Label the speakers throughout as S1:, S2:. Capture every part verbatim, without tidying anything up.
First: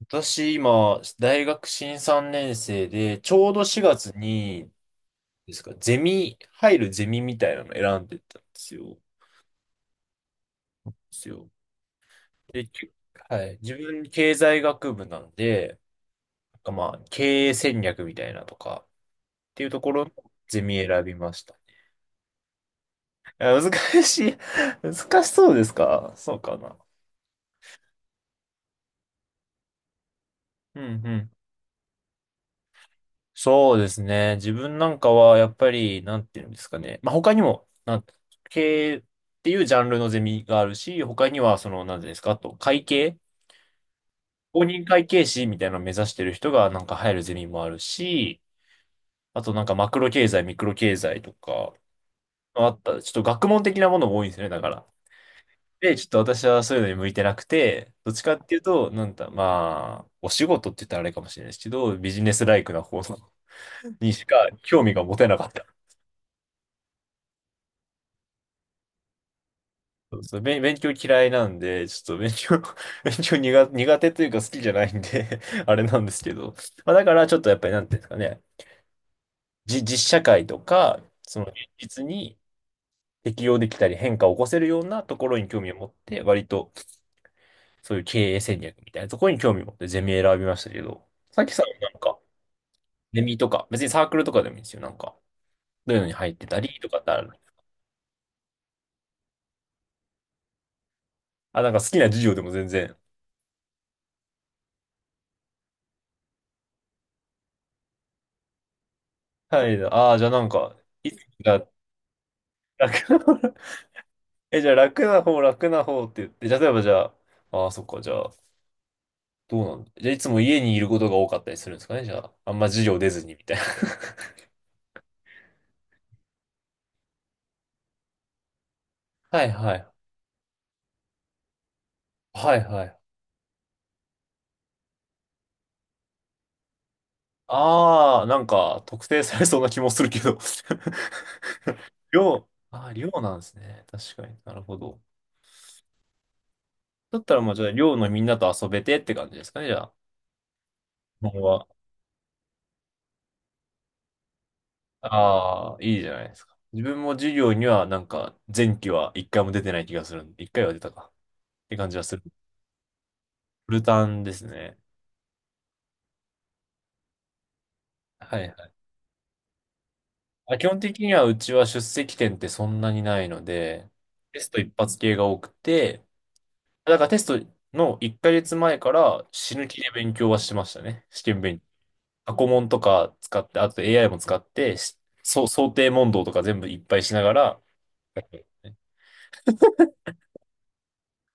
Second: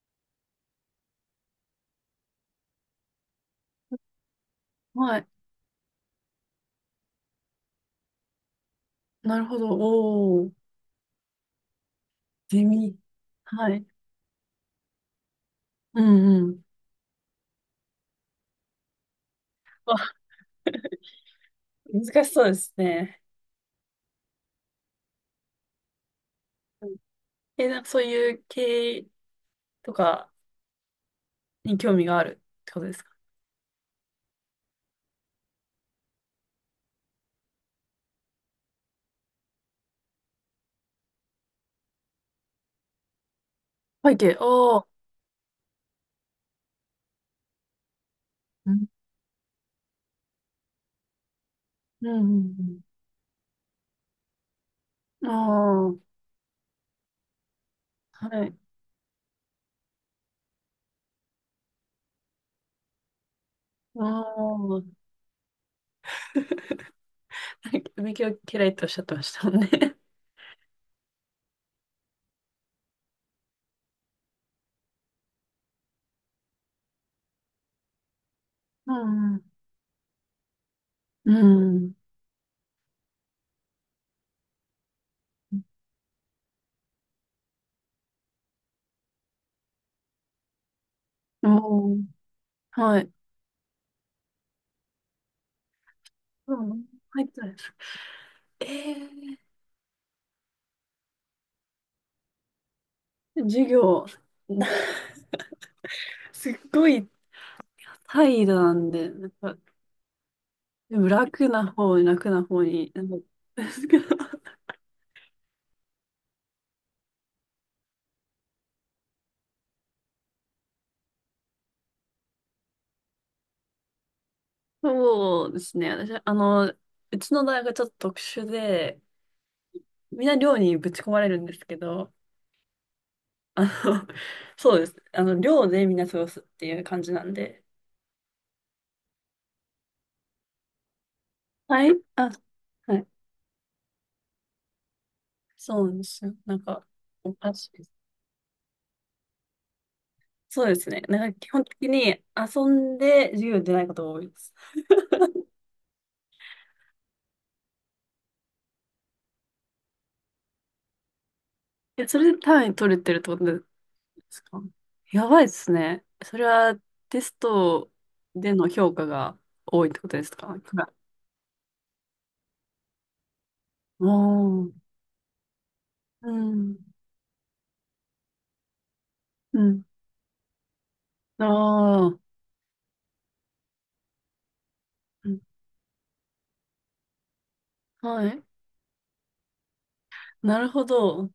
S1: 私、今、大学新さんねん生で、ちょうどしがつに、
S2: はい。
S1: ですか、ゼミ、入るゼミみたいなの選んでたんですよ。で
S2: なるほど。おー、
S1: すよ。
S2: ゼ
S1: で、き
S2: ミ。
S1: はい。
S2: は
S1: 自
S2: い。
S1: 分、経済学部なんで、
S2: うんう
S1: なん
S2: ん。
S1: かまあ、経営戦略みたいなとか、っていうとこ
S2: わ
S1: ろのゼミ選びました。
S2: 難しそうですね。
S1: あ、難しい。難しそうですか？そうかな。
S2: うん。え、なんかそういう経営とか
S1: うんうん、
S2: に興味があるってことですか？
S1: そうですね。自分なんかは、やっぱり、なんていうんですかね。まあ、他にも、なん、経営っていうジャンルのゼミがあるし、他には、その、なんていうんですか、あと、会計、
S2: 背景、
S1: 公
S2: お
S1: 認
S2: ー。
S1: 会計士みたいなのを目指してる人が、なんか入るゼミもあるし、
S2: うん
S1: あと、なんか、マクロ経済、ミクロ経済とか、
S2: う
S1: まあ
S2: ん
S1: った、ちょっと学問的なものも多いんですよね、だから。
S2: うん。
S1: で、ちょ
S2: あ
S1: っと私はそういうのに向いてなくて、どっち
S2: あ
S1: か
S2: ー、
S1: っ
S2: は
S1: ていう
S2: い。
S1: と、なんだ、まあ、お仕事って言ったらあれかもしれないですけど、ビジネスライクな方に
S2: あ
S1: しか興味
S2: あ。
S1: が持てなかった。
S2: 勉強嫌いっておっしゃってましたもんね。
S1: そうそう、勉勉強嫌いなんで、ちょっと勉強 勉強苦、苦手というか好きじゃないんで あれなんですけど。まあ、だからちょっとやっぱりなんていうんですかね、
S2: うん
S1: じ、実社会とか、
S2: う
S1: その現
S2: ん。
S1: 実に適応できたり変化を起こせるようなところに興味を持って、割とそういう経営戦略みたいなところに興味を持ってゼミ選びましたけど、さっ
S2: う
S1: き
S2: ん。
S1: さ、なん
S2: おー、
S1: か、
S2: はい。
S1: ゼミとか、別にサークルとかでもいいんですよ。なんか、どういうのに入って
S2: う
S1: たり
S2: ん。
S1: とかってあ
S2: 入
S1: る
S2: っ
S1: の？
S2: てない。え
S1: あ、なんか好きな授業でも全然。
S2: ー、授業、すっごい怠惰なんで、なんか
S1: はい。ああ、じゃあなんか、
S2: でも
S1: いつ
S2: 楽
S1: が、
S2: な方に楽な方に。なんか。
S1: え、じゃあ楽な方、楽な方って言って、じゃあ例えばじゃあ、ああ、そっか、じゃあ、どうなんだ。じゃあいつも家にいることが多かったりするんですかね、じゃあ。あんま授業出ずにみたいな。
S2: そうですね。私、あの、うちの大学はちょっと特殊で、
S1: はいはい。
S2: みんな寮にぶち込まれるんですけど、
S1: はいはい。
S2: あの、そうです。あの、寮でみんな過ごすっていう感じなんで。
S1: ああ、なんか特定されそうな気もするけど
S2: はい。あ、
S1: 寮、ああ、
S2: はい。
S1: 寮なんですね。確かに、なるほど。
S2: そうなんですよ。なんか、
S1: だっ
S2: お
S1: たらまあ
S2: か
S1: じゃ
S2: し
S1: あ
S2: いです。
S1: 寮のみんなと遊べてって感じですかね、じゃあ。
S2: そうですね。な
S1: 今
S2: ん
S1: 後
S2: か基本
S1: は。
S2: 的に遊んで授業出ないことが多いです。
S1: ああ、いいじゃないですか。自分も授業にはなんか前期は一回も出てない気がするんで、一回は出たかって感じ
S2: い
S1: は
S2: や、
S1: す
S2: そ
S1: る。
S2: れで単位取れてるってことで
S1: フルタンで
S2: す
S1: す
S2: か？
S1: ね。
S2: やばいですね。それはテスト
S1: はい
S2: で
S1: は
S2: の
S1: い。
S2: 評価が多いってことですか？
S1: まあ、基本的にはうちは出席点ってそんなにないので、
S2: お
S1: テスト
S2: ー。
S1: 一発系が多くて、
S2: うん。
S1: だからテストのいっかげつまえから死
S2: う
S1: ぬ気
S2: ん。
S1: で勉強はしてましたね。試験勉強。
S2: ああ。
S1: 過去問とか使って、あと エーアイ も使って、し
S2: うん。
S1: そう、想定問答とか全部いっぱいしながら、
S2: はい。なるほど。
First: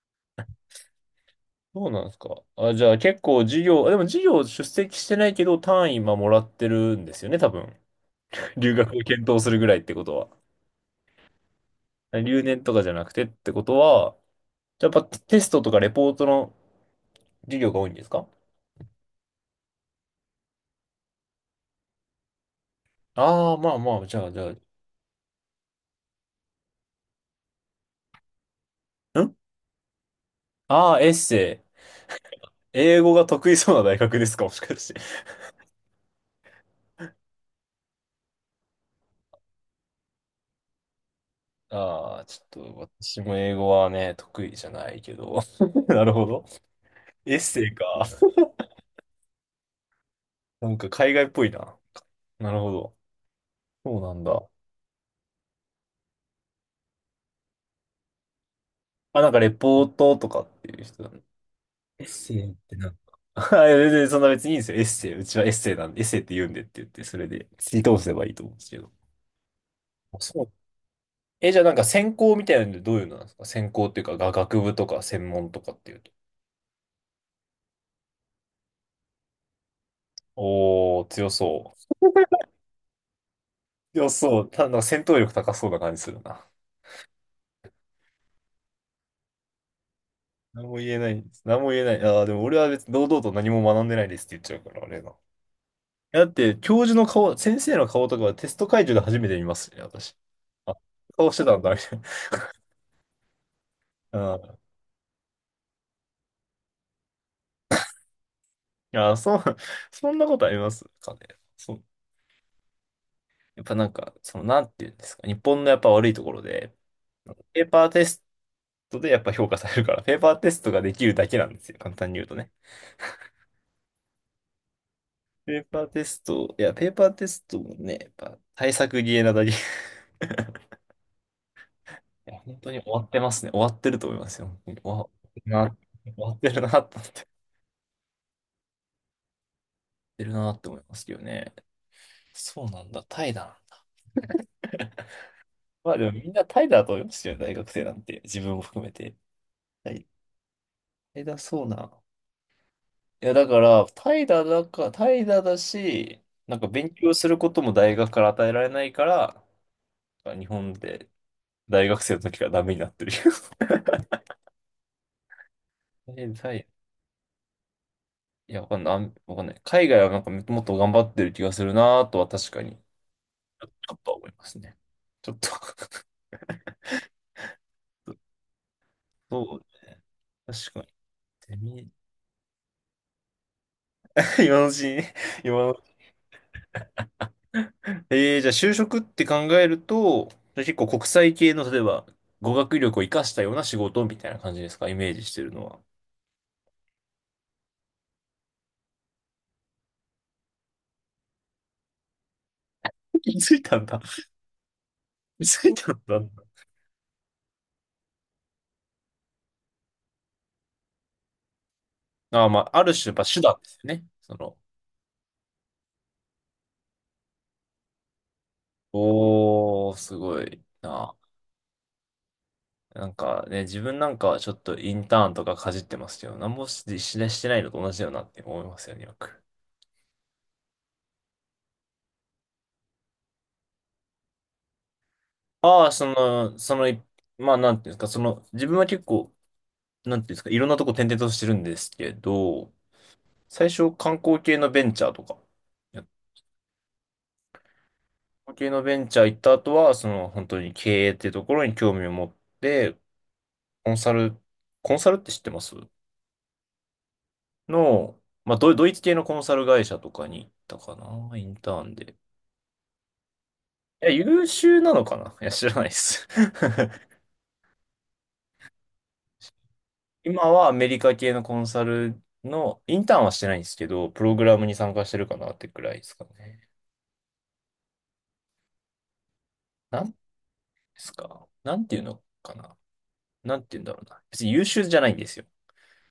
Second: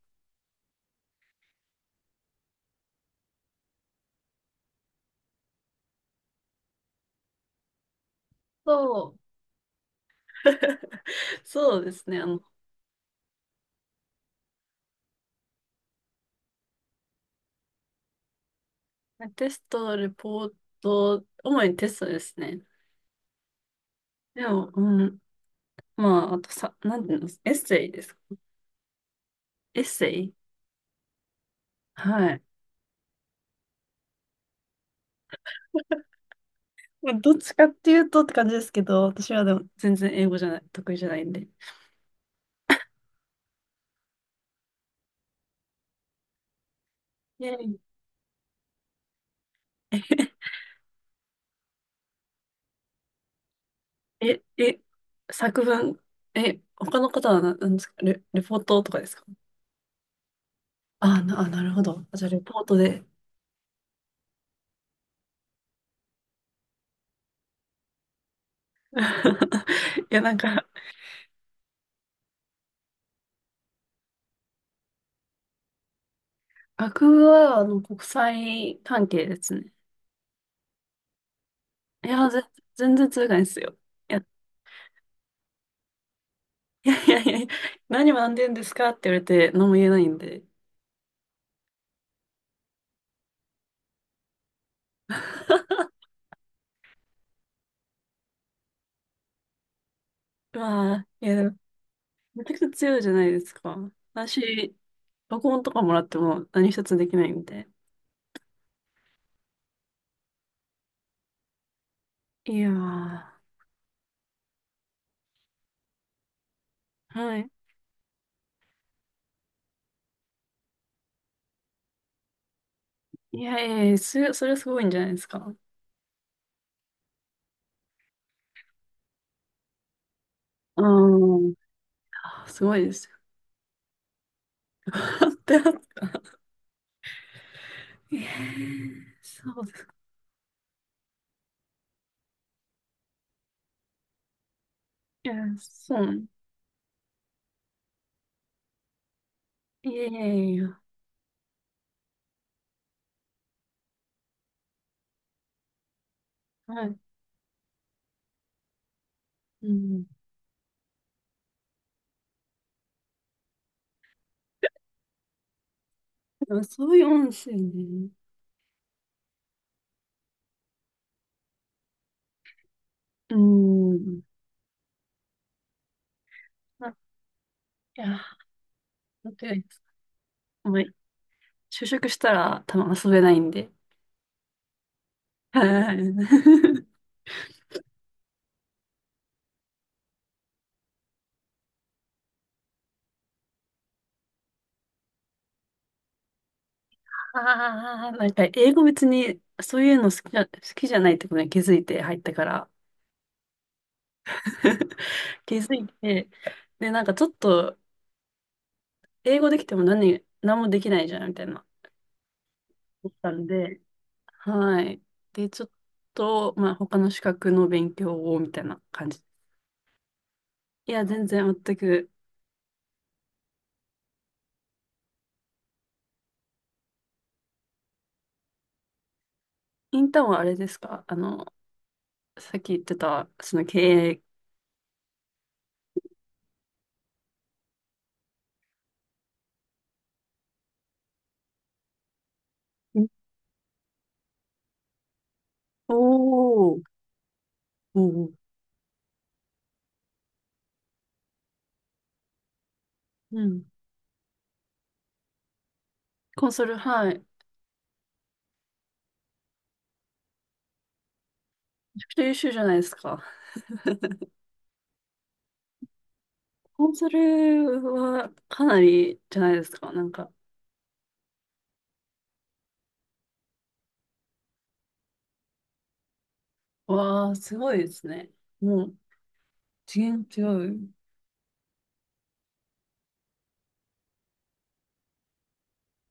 S1: そうなんですか。あ、じゃあ結構授業、あでも授業出席してないけど単位今もらってるんですよね、多分。留学を
S2: そ
S1: 検
S2: う。
S1: 討するぐらいってことは。
S2: そうですね。あの、
S1: 留年とかじゃなくてってことは、やっぱテストとかレポートの授業が多いんですか？
S2: テスト、レポート、主にテストですね。
S1: ああー、まあまあ、じゃあ、じ
S2: で
S1: ゃあ、
S2: も、うん。まあ、あとさ、なんていうの、エッセイですか。
S1: ん、
S2: エッセイ、
S1: ああー、エッセイ。
S2: はい。
S1: 英語が得意そうな大学ですか、もしかして？
S2: まあどっちかっていうとって感じですけど、私はでも全然英語じゃない、得意じゃないんで。
S1: ああ、ちょっと、私も英語はね、得意じゃないけど。なるほど。エッ
S2: イェ
S1: セイ
S2: イ。
S1: か。なんか海外っぽいな。なるほど。そうなん
S2: え、
S1: だ。
S2: え、作文、え、他の方はな、なんですか？レ、レポートとかです
S1: あ、
S2: か？
S1: なんかレポートとかっていう人だね。
S2: あ、な、あ、なるほ
S1: エ
S2: ど。
S1: ッ
S2: あ、じゃあ、
S1: セ
S2: レ
S1: イっ
S2: ポー
S1: て
S2: ト
S1: なんか。
S2: で。
S1: はい、全然そんな別にいいんですよ。エッセイ。うちはエッセイなんで、エッセイって言うんでって言って、それで、追通せばいいと思うんですけど。
S2: いや、なん
S1: そう、
S2: か、
S1: え、じゃあなんか専攻みたいなのでどういうのなんですか？専攻っていうか、が学部とか専門とかっていうと。
S2: 学部は、あの、国際関係ですね。
S1: おー、強そう。
S2: いや、ぜ、全然通外ですよ。
S1: 強
S2: いや、
S1: そう。ただ、なんか戦闘力高そうな感じするな。
S2: いやいやいや、何学んでんですかって言われて、何も言えないんで。
S1: 何も言えない。何も言えない。ああ、でも俺は別に堂々と何も学んでないですって言っちゃうから、あれな。だって、教授の顔、先生の顔とかはテスト会場で初めて見ますね、私。あ、
S2: まあ、い
S1: 顔し
S2: や、
S1: て
S2: で
S1: た
S2: も
S1: んだ、みたい
S2: めちゃくちゃ強いじゃないですか。
S1: な。うん。い
S2: 私、録音とかもらっても何一つできないんで。
S1: や、そう、そんなことありますかね。そう。
S2: いやー、は
S1: やっぱなんか、その、なんていうんですか。日本のやっぱ悪いところで、
S2: い。
S1: ペーパーテストでやっぱ評価されるから、ペーパーテストができるだけなんですよ。簡単に言うとね。
S2: いやいやいや、す、それ、はすごいんじゃないですか。
S1: ペーパーテスト、いや、ペーパーテストもね、やっぱ対策ゲーなだけ。い
S2: うん。
S1: や、
S2: あ、
S1: 本
S2: す
S1: 当
S2: ご
S1: に
S2: い
S1: 終
S2: で
S1: わ
S2: す
S1: っ
S2: よ。
S1: てますね。終わってると思いますよ。本当に 終わっ
S2: 笑っ
S1: てる
S2: てま
S1: な、
S2: す
S1: 終わ
S2: か？
S1: ってるなと思って。終わっ
S2: えー、そうですか。
S1: てるなって思いますけどね。そうなんだ、怠惰なんだ。
S2: いや、
S1: ま
S2: そ
S1: あ
S2: う
S1: でも
S2: なん。
S1: みんな怠惰だと思いますよね、大学生なんて。自分も含めて。
S2: い
S1: 怠
S2: やいやいや。
S1: 怠惰そうな。いや、だから、怠惰だか、怠惰だし、なんか
S2: は
S1: 勉
S2: い。
S1: 強することも大学から与えられないから、
S2: うん。
S1: 日本で大学生の時からダメになってるよ。え、だ
S2: でも
S1: い、
S2: そういう音声ね。
S1: いや、わかんない。あんわかんない。海外はなんかもっと頑張ってる気がするなとは確かに、ち
S2: う
S1: ょっとは
S2: ん。
S1: 思いますね。ちょっと
S2: あ、いや、本当
S1: そう
S2: に、
S1: ね。確
S2: もう、
S1: かに。ゼ
S2: 就
S1: ミ
S2: 職したら多分遊べないんで。
S1: 今のうちにね、今のう
S2: は
S1: ち
S2: い。
S1: に。えー、じゃあ就職って考えると、じゃあ結構国際系の、例えば、語学力を活かしたような仕事みたいな感じですか、イメージしてるのは。
S2: ああ、なんか英語別にそういうの好きじゃ、好きじゃないってことに気づいて入ったから。
S1: 気づいたんだ。気
S2: 気
S1: づい
S2: づい
S1: たん
S2: て、
S1: だ。
S2: で、なんかちょっと、英語できても何、何もできないじゃんみたいな。
S1: ああ、まあ、ある種、
S2: 思
S1: やっ
S2: っ
S1: ぱ
S2: た
S1: 手
S2: ん
S1: 段です
S2: で、
S1: よね。その、
S2: はい。で、ちょっと、まあ、他の資格の勉強をみたいな感じ。
S1: おー、すごい
S2: いや、
S1: な。
S2: 全然全く。
S1: なんかね、自分なんかはちょっとインターンとかかじってますけど、なんもし、ししてないのと同じだよなって思いますよね、よく。
S2: インターンはあれですか、あの、さっき言ってた、その経営。
S1: ああ、その、その、いまあ、なんていうんですか、その、自分は結構、なんていうんですか、いろんなとこ転々としてるんですけど、
S2: ん、
S1: 最初観光系のベンチャーとか、
S2: お
S1: や
S2: ー、おー、
S1: 観光系のベンチャー行った後は、その、本当に経営っていうところに興味を持って、
S2: うん。
S1: コンサル、コンサルって知ってます
S2: コンソル、はい。め
S1: の？まあ、ドドイツ系のコンサル会社とかに行ったかな、インターン
S2: ちゃく
S1: で。
S2: ちゃ優秀じゃないですか。
S1: いや、優秀なのかな、いや、知らないです。
S2: コン ソルはかなりじゃないですか。なんか、
S1: 今はアメリカ系のコンサルの、インターンはしてないんですけど、プログラムに参加してるかなってくらいですかね。
S2: わー、すごいですね。もう、
S1: な
S2: 次
S1: んで
S2: 元違う。
S1: すか、なんていうのかな、なんていうんだろうな。別に優秀じゃないんですよ。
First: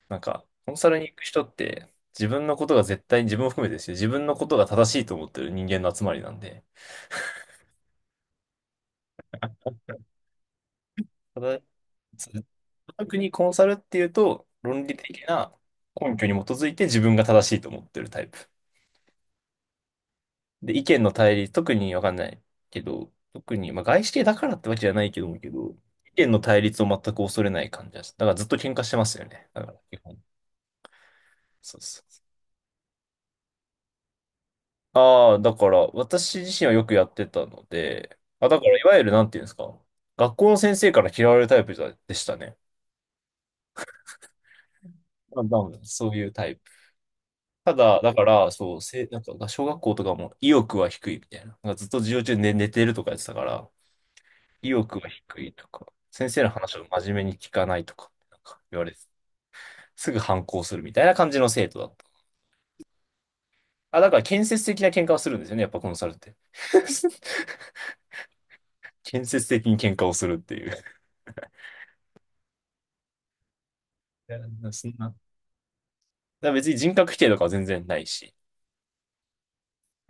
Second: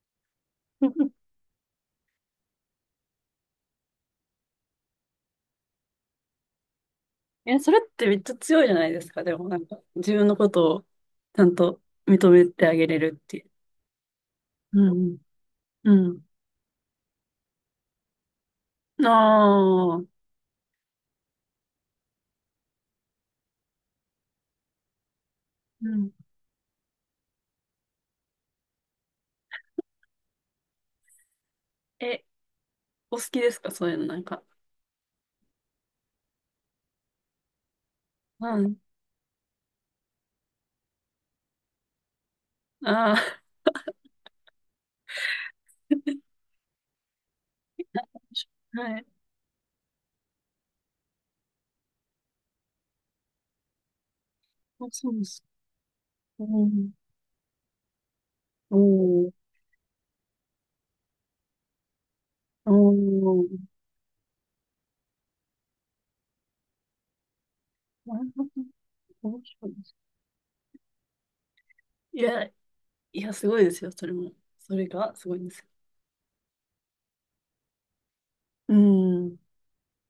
S1: なんか、コンサルに行 く人って、自分のことが絶対に、自分を含めてですよ。自分のことが正しいと思ってる人間の集まりなんで。
S2: え、それってめっちゃ強いじゃないですか。でもなんか、自分のことを
S1: た
S2: ちゃん
S1: だ、
S2: と認
S1: つ
S2: めてあげれ
S1: 特
S2: るっ
S1: に
S2: てい
S1: コ
S2: う。
S1: ンサルっていうと、
S2: う
S1: 論理
S2: ん
S1: 的な
S2: う
S1: 根
S2: ん。
S1: 拠に基づいて自分が正しいと思ってるタイプ。
S2: ああ。う
S1: で、意見の対立、特にわかんないけど、特に、まあ、外資系だからってわけじゃないけども、けど、意
S2: ん。
S1: 見の対立を全く恐れない感じです。だからずっと喧嘩してますよね。だから、基本。そうそうそ
S2: え、お好きですかそういうのなんか。
S1: う。ああ、だから私自身はよくやってたので、あ、
S2: う
S1: だから
S2: ん。
S1: いわゆるなんていうんですか、学校の先生から嫌われるタイプだでしたね。
S2: ああ。
S1: まあ多分そうい うタイプ。ただ、だから、そう、
S2: は
S1: せ、
S2: い。
S1: なんか、小学校とかも意欲は低いみたいな。なんかずっと授業中寝、寝てるとかやってたから、意
S2: あ、
S1: 欲が
S2: そうで
S1: 低
S2: す。
S1: いとか、先生
S2: う
S1: の話を
S2: ん。
S1: 真面目に聞かないとか、なんか
S2: お
S1: 言われて、
S2: ー。
S1: すぐ反抗するみたいな感じの生徒だった。
S2: おー。
S1: あ、だから建設的な喧嘩をするんですよね、やっぱコンサルって。
S2: なるほど。
S1: 建
S2: 面
S1: 設的
S2: 白い
S1: に
S2: で
S1: 喧
S2: す。
S1: 嘩をするっていう。
S2: いや、いや、すごいですよ、それ
S1: い
S2: も。
S1: や、
S2: それ
S1: そんな。だ
S2: が
S1: か
S2: すごいんですよ。
S1: ら別に人格否定とかは全然ないし、
S2: うん。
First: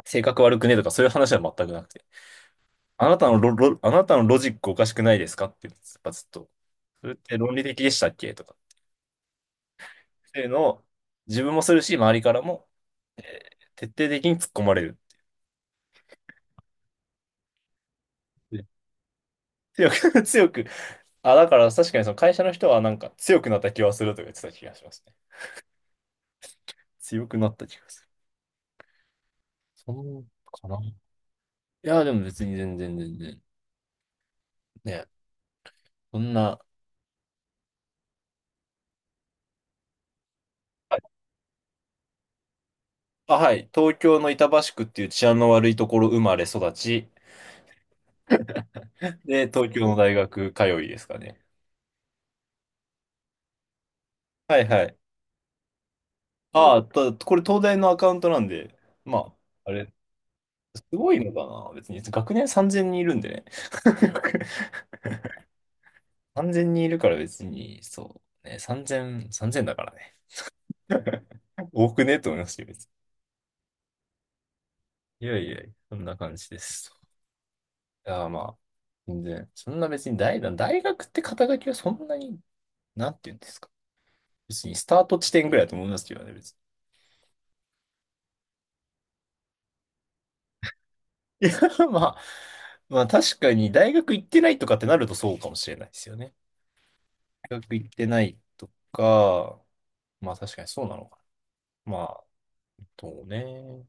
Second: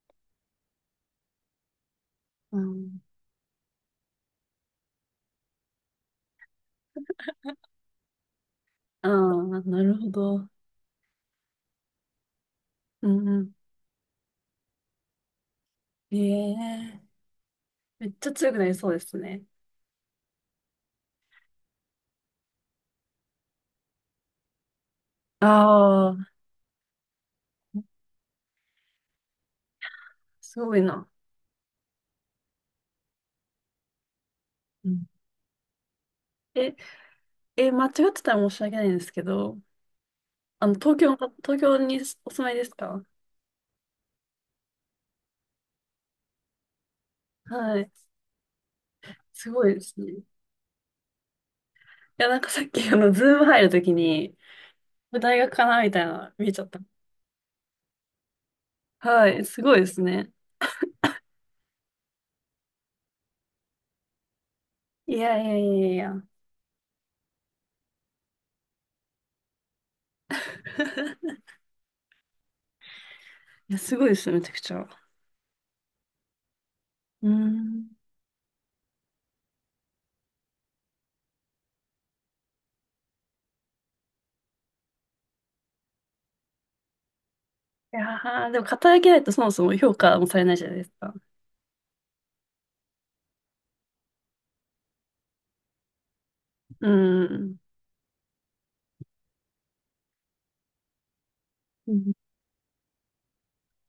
S1: 性格悪くねとかそういう話は全くなくて、
S2: うん。
S1: あなたのロ、ロ、あなたのロジックおかしくないですかって、やっぱずっと、それって論理的でしたっけとか、
S2: ああ、なるほ
S1: っていう
S2: ど。
S1: のを自分もするし、周りからも、
S2: う
S1: え
S2: んう
S1: ー
S2: ん。
S1: 徹底的に突っ込まれる。
S2: ええ、めっちゃ強く
S1: で
S2: なりそうですね。
S1: 強く、強く、あ、だから確かにその会社の人はなんか強くなった気はするとか言ってた気がしますね。
S2: ああ、
S1: 強くなった気がする。そう
S2: す
S1: かな。
S2: ごい
S1: い
S2: な。
S1: や、でも別に全然全然。
S2: う
S1: ね、
S2: ん。
S1: そんな。
S2: え、え、間違ってたら申し訳ないんですけど、あの、
S1: は
S2: 東
S1: い、
S2: 京の、東京にお住まいですか？
S1: あ、はい。東京の板橋区っていう治安の悪いところ生まれ育ち。
S2: はい。
S1: で、
S2: すご
S1: 東
S2: いで
S1: 京の
S2: すね。
S1: 大
S2: い
S1: 学通いですかね。
S2: や、なんかさっき、あの、ズーム入るときに、
S1: はいはい。
S2: これ大学かなみたいなの見えちゃっ
S1: あ
S2: た。
S1: あ、たこれ東大のアカウントなんで、ま
S2: は
S1: あ、
S2: い、す
S1: あ
S2: ごいで
S1: れ、
S2: すね。
S1: すごいのかな。別に学年さんぜんにんいるんでね。
S2: いやいやいやいや。
S1: さんぜんにんいるから別に、そう。ね、さんぜん、さんぜんだからね。多くねと思いましたよ、別
S2: いや、すごいですよ、めちゃくちゃ。
S1: に。いやいやいや、そんな感じです。
S2: うん。
S1: いや、まあ、全然、そんな別に大、大学って肩書きはそんなに、なんて言うんですか。別にスタート地点ぐらいだと思いますけどね、別に。
S2: いやー、でも、肩書きないとそもそも評価もされないじゃないですか。
S1: まあ、まあ確かに大学行ってないとかってなるとそうかもしれないですよね。
S2: うー
S1: 大
S2: ん。
S1: 学行ってないとか、まあ確かにそうなのかな。
S2: う
S1: ま
S2: ん
S1: あ、そうね。